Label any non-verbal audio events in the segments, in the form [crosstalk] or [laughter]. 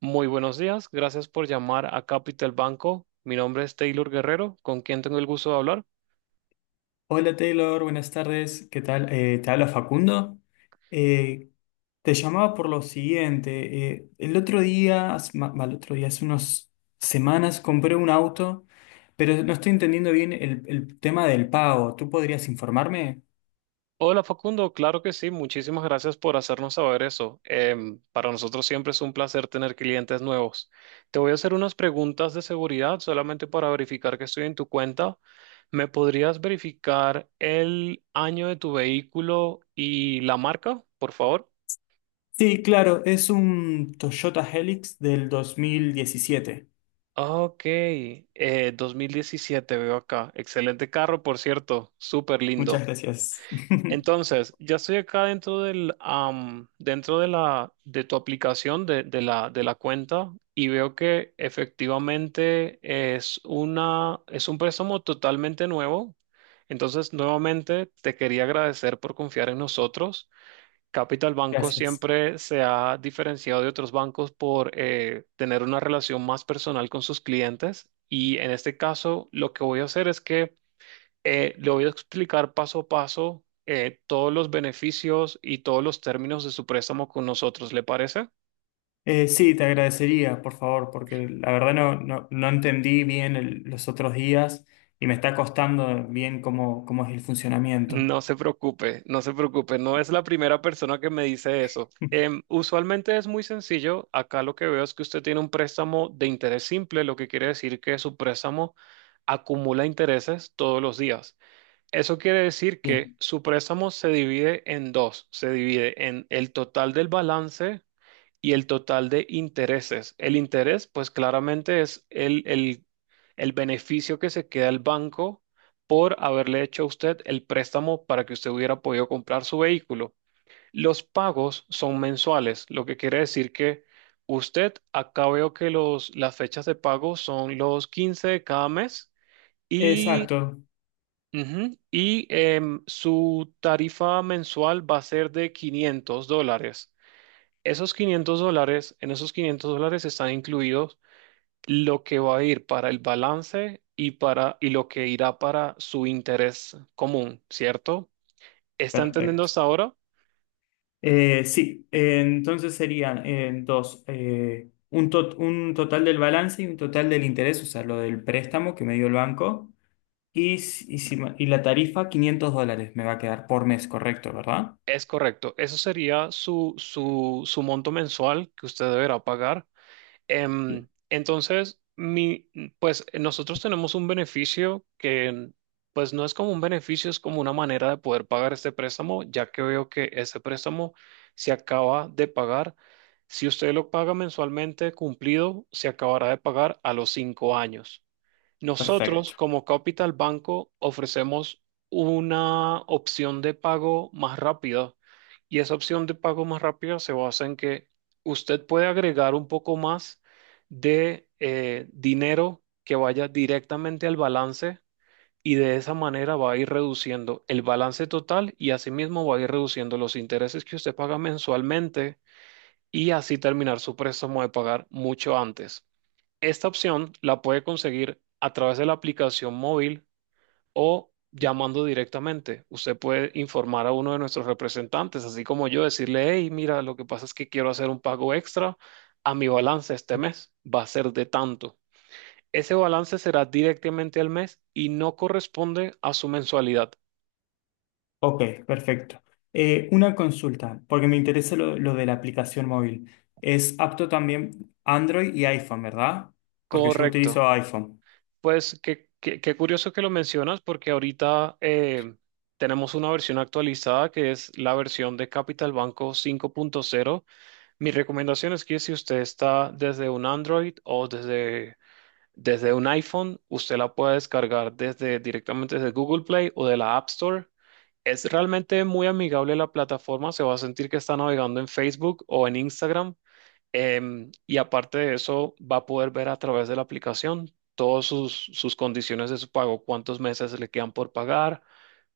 Muy buenos días, gracias por llamar a Capital Banco. Mi nombre es Taylor Guerrero, con quien tengo el gusto de hablar. Hola Taylor, buenas tardes. ¿Qué tal? Te habla Facundo. Eh, Te llamaba por lo siguiente. El otro día, mal, otro día, hace unas semanas compré un auto, pero no estoy entendiendo bien el tema del pago. ¿Tú podrías informarme? Hola Facundo, claro que sí, muchísimas gracias por hacernos saber eso. Para nosotros siempre es un placer tener clientes nuevos. Te voy a hacer unas preguntas de seguridad solamente para verificar que estoy en tu cuenta. ¿Me podrías verificar el año de tu vehículo y la marca, por favor? Sí, claro, es un Toyota Helix del 2017. Ok, 2017 veo acá. Excelente carro, por cierto, súper Muchas lindo. gracias. [laughs] Entonces, ya estoy acá dentro del, am, dentro de la, de tu aplicación de la cuenta y veo que efectivamente es un préstamo totalmente nuevo. Entonces, nuevamente te quería agradecer por confiar en nosotros. Capital Banco Gracias. siempre se ha diferenciado de otros bancos por tener una relación más personal con sus clientes, y en este caso lo que voy a hacer es que le voy a explicar paso a paso todos los beneficios y todos los términos de su préstamo con nosotros, ¿le parece? Sí, te agradecería, por favor, porque la verdad no entendí bien los otros días y me está costando bien cómo es el funcionamiento. No se preocupe, no se preocupe, no es la primera persona que me dice eso. [laughs] Usualmente es muy sencillo, acá lo que veo es que usted tiene un préstamo de interés simple, lo que quiere decir que su préstamo acumula intereses todos los días. Eso quiere decir que Bien, su préstamo se divide en dos, se divide en el total del balance y el total de intereses. El interés, pues claramente es el beneficio que se queda el banco por haberle hecho a usted el préstamo para que usted hubiera podido comprar su vehículo. Los pagos son mensuales, lo que quiere decir que usted, acá veo que las fechas de pago son los 15 de cada mes y, exacto, ujú, y su tarifa mensual va a ser de $500. Esos $500, en esos $500 están incluidos lo que va a ir para el balance y, para, y lo que irá para su interés común, ¿cierto? ¿Está entendiendo perfecto. hasta ahora? Sí, entonces serían un total del balance y un total del interés, o sea, lo del préstamo que me dio el banco y la tarifa $500 me va a quedar por mes, correcto, ¿verdad? Es correcto. Eso sería su, su, su monto mensual que usted deberá pagar. Bien, Entonces, pues nosotros tenemos un beneficio que, pues no es como un beneficio, es como una manera de poder pagar este préstamo, ya que veo que ese préstamo se acaba de pagar. Si usted lo paga mensualmente cumplido, se acabará de pagar a los 5 años. Nosotros, perfecto. como Capital Banco, ofrecemos una opción de pago más rápida, y esa opción de pago más rápida se basa en que usted puede agregar un poco más de dinero que vaya directamente al balance, y de esa manera va a ir reduciendo el balance total y asimismo va a ir reduciendo los intereses que usted paga mensualmente, y así terminar su préstamo de pagar mucho antes. Esta opción la puede conseguir a través de la aplicación móvil o llamando directamente. Usted puede informar a uno de nuestros representantes, así como yo, decirle, hey, mira, lo que pasa es que quiero hacer un pago extra a mi balance este mes. Va a ser de tanto. Ese balance será directamente al mes y no corresponde a su mensualidad. Ok, perfecto. Una consulta, porque me interesa lo de la aplicación móvil. Es apto también Android y iPhone, ¿verdad? Porque yo Correcto. utilizo iPhone. Pues qué curioso que lo mencionas, porque ahorita tenemos una versión actualizada que es la versión de Capital Banco 5.0. Mi recomendación es que si usted está desde un Android o desde un iPhone, usted la puede descargar directamente desde Google Play o de la App Store. Es realmente muy amigable la plataforma, se va a sentir que está navegando en Facebook o en Instagram. Y aparte de eso, va a poder ver a través de la aplicación todas sus condiciones de su pago, cuántos meses le quedan por pagar,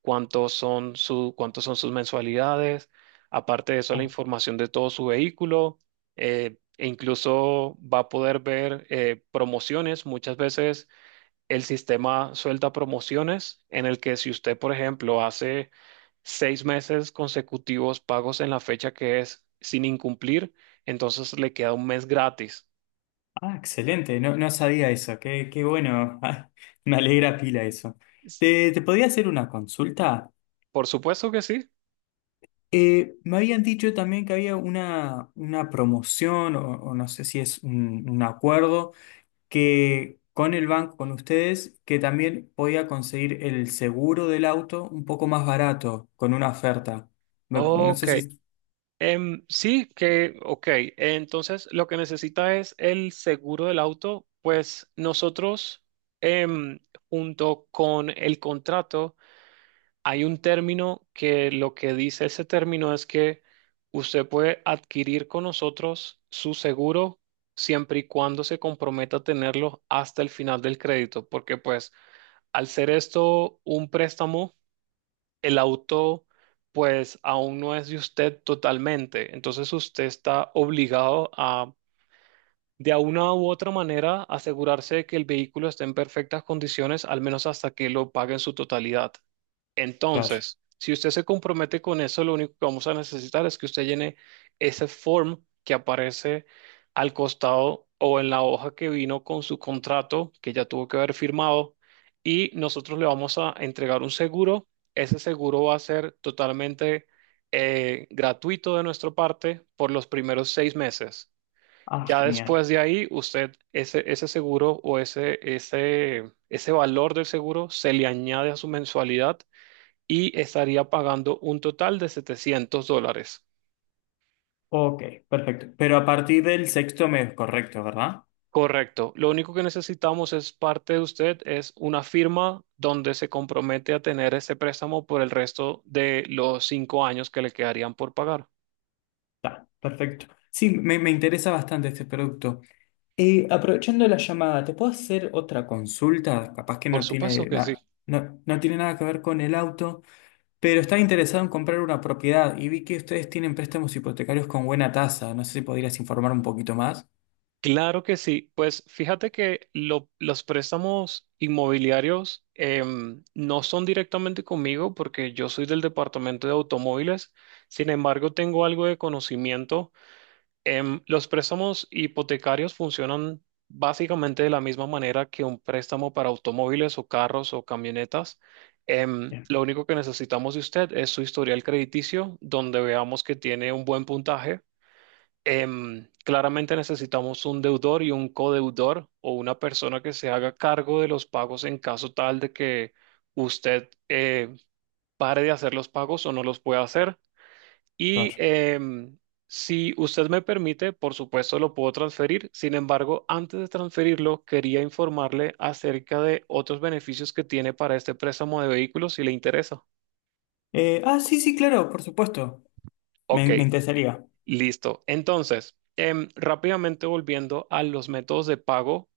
cuántos son sus mensualidades. Aparte de eso, la Ah, información de todo su vehículo, e incluso va a poder ver promociones. Muchas veces el sistema suelta promociones en el que si usted, por ejemplo, hace 6 meses consecutivos pagos en la fecha que es sin incumplir, entonces le queda un mes gratis. ah, excelente, no, no sabía eso, qué bueno. [laughs] Ah, me alegra pila eso. S- Te podía hacer una consulta? Por supuesto que sí. Me habían dicho también que había una promoción o no sé si es un acuerdo que con el banco, con ustedes, que también podía conseguir el seguro del auto un poco más barato con una oferta. No Ok. sé si... Sí, ok. Entonces, lo que necesita es el seguro del auto. Pues nosotros, em, junto con el contrato, hay un término que lo que dice ese término es que usted puede adquirir con nosotros su seguro siempre y cuando se comprometa a tenerlo hasta el final del crédito, porque pues al ser esto un préstamo, el auto pues aún no es de usted totalmente, entonces usted está obligado a de una u otra manera asegurarse de que el vehículo esté en perfectas condiciones, al menos hasta que lo pague en su totalidad. Claro. Entonces, si usted se compromete con eso, lo único que vamos a necesitar es que usted llene ese form que aparece al costado o en la hoja que vino con su contrato, que ya tuvo que haber firmado, y nosotros le vamos a entregar un seguro. Ese seguro va a ser totalmente gratuito de nuestra parte por los primeros 6 meses. Ah, Ya genial. después de ahí, usted ese, ese seguro o ese valor del seguro se le añade a su mensualidad y estaría pagando un total de $700. Ok, perfecto. Pero a partir del sexto mes, correcto, ¿verdad? Correcto. Lo único que necesitamos es parte de usted, es una firma donde se compromete a tener ese préstamo por el resto de los 5 años que le quedarían por pagar. Está, perfecto. Sí, me interesa bastante este producto. Aprovechando la llamada, ¿te puedo hacer otra consulta? Capaz que Por no supuesto tiene, que sí. No tiene nada que ver con el auto. Pero estaba interesado en comprar una propiedad y vi que ustedes tienen préstamos hipotecarios con buena tasa. No sé si podrías informar un poquito más. Claro que sí. Pues fíjate que los préstamos inmobiliarios no son directamente conmigo porque yo soy del departamento de automóviles. Sin embargo, tengo algo de conocimiento. Los préstamos hipotecarios funcionan básicamente de la misma manera que un préstamo para automóviles o carros o camionetas. Em, Bien, lo único que necesitamos de usted es su historial crediticio, donde veamos que tiene un buen puntaje. Claramente necesitamos un deudor y un codeudor o una persona que se haga cargo de los pagos en caso tal de que usted pare de hacer los pagos o no los pueda hacer. Y claro. Si usted me permite, por supuesto lo puedo transferir. Sin embargo, antes de transferirlo, quería informarle acerca de otros beneficios que tiene para este préstamo de vehículos, si le interesa. Sí, claro, por supuesto. Ok, Me interesaría. listo. Entonces, rápidamente volviendo a los métodos de pago,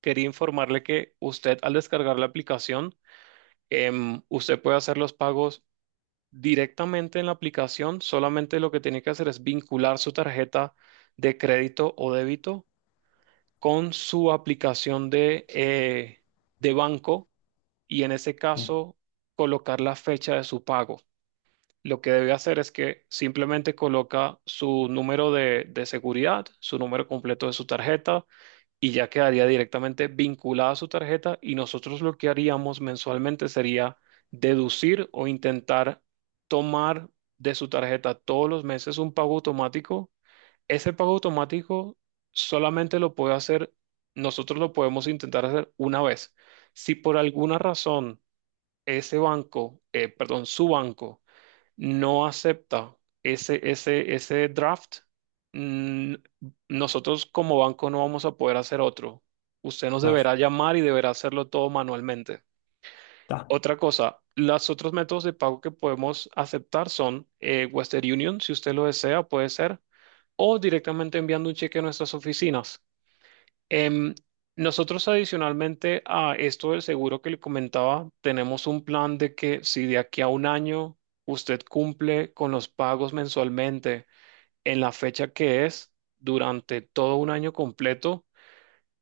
quería informarle que usted, al descargar la aplicación, usted puede hacer los pagos directamente en la aplicación. Solamente lo que tiene que hacer es vincular su tarjeta de crédito o débito con su aplicación de banco y en ese Bien, caso colocar la fecha de su pago. Lo que debe hacer es que simplemente coloca su número de seguridad, su número completo de su tarjeta, y ya quedaría directamente vinculada a su tarjeta, y nosotros lo que haríamos mensualmente sería deducir o intentar tomar de su tarjeta todos los meses un pago automático. Ese pago automático solamente lo puede hacer, nosotros lo podemos intentar hacer una vez. Si por alguna razón ese banco, perdón, su banco, no acepta ese draft, mm, nosotros como banco no vamos a poder hacer otro. Usted nos claro. deberá llamar y deberá hacerlo todo manualmente. Está. Otra cosa, los otros métodos de pago que podemos aceptar son Western Union, si usted lo desea, puede ser, o directamente enviando un cheque a nuestras oficinas. Em, nosotros, adicionalmente a esto del seguro que le comentaba, tenemos un plan de que si de aquí a un año usted cumple con los pagos mensualmente en la fecha que es, durante todo un año completo,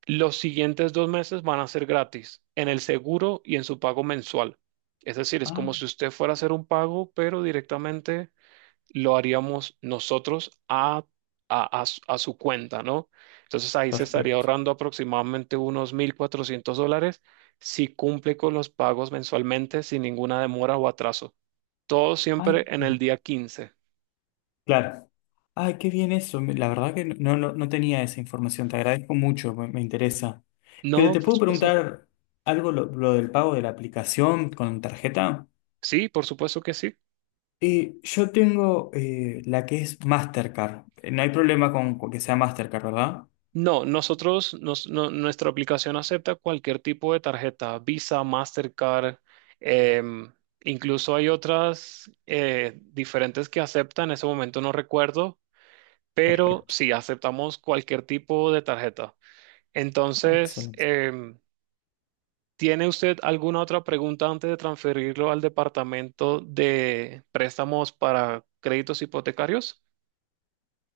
los siguientes 2 meses van a ser gratis en el seguro y en su pago mensual. Es decir, es Ah, como si usted fuera a hacer un pago, pero directamente lo haríamos nosotros a su cuenta, ¿no? Entonces ahí se estaría perfecto. ahorrando aproximadamente unos $1,400 si cumple con los pagos mensualmente sin ninguna demora o atraso. Todo siempre Ay, en el qué. día 15. Claro. Ay, qué bien eso. La verdad que no tenía esa información. Te agradezco mucho, me interesa. Pero No, te por puedo supuesto. preguntar algo lo del pago de la aplicación con tarjeta. Sí, por supuesto que sí. Y yo tengo la que es Mastercard. No hay problema con que sea Mastercard, ¿verdad? No, nosotros, nuestra aplicación acepta cualquier tipo de tarjeta, Visa, Mastercard, em, incluso hay otras diferentes que aceptan, en ese momento no recuerdo, pero Perfecto. sí aceptamos cualquier tipo de tarjeta. Entonces, Excelente. ¿Tiene usted alguna otra pregunta antes de transferirlo al departamento de préstamos para créditos hipotecarios?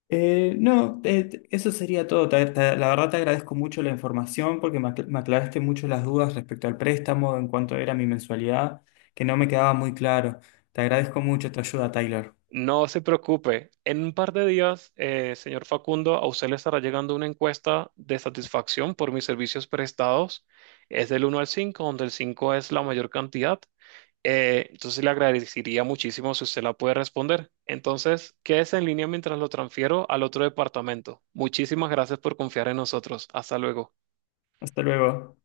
No, eso sería todo. La verdad te agradezco mucho la información porque me aclaraste mucho las dudas respecto al préstamo en cuanto era mi mensualidad, que no me quedaba muy claro. Te agradezco mucho tu ayuda, Tyler. No se preocupe. En un par de días, señor Facundo, a usted le estará llegando una encuesta de satisfacción por mis servicios prestados. Es del 1 al 5, donde el 5 es la mayor cantidad. Entonces le agradecería muchísimo si usted la puede responder. Entonces, quédese en línea mientras lo transfiero al otro departamento. Muchísimas gracias por confiar en nosotros. Hasta luego. Hasta luego.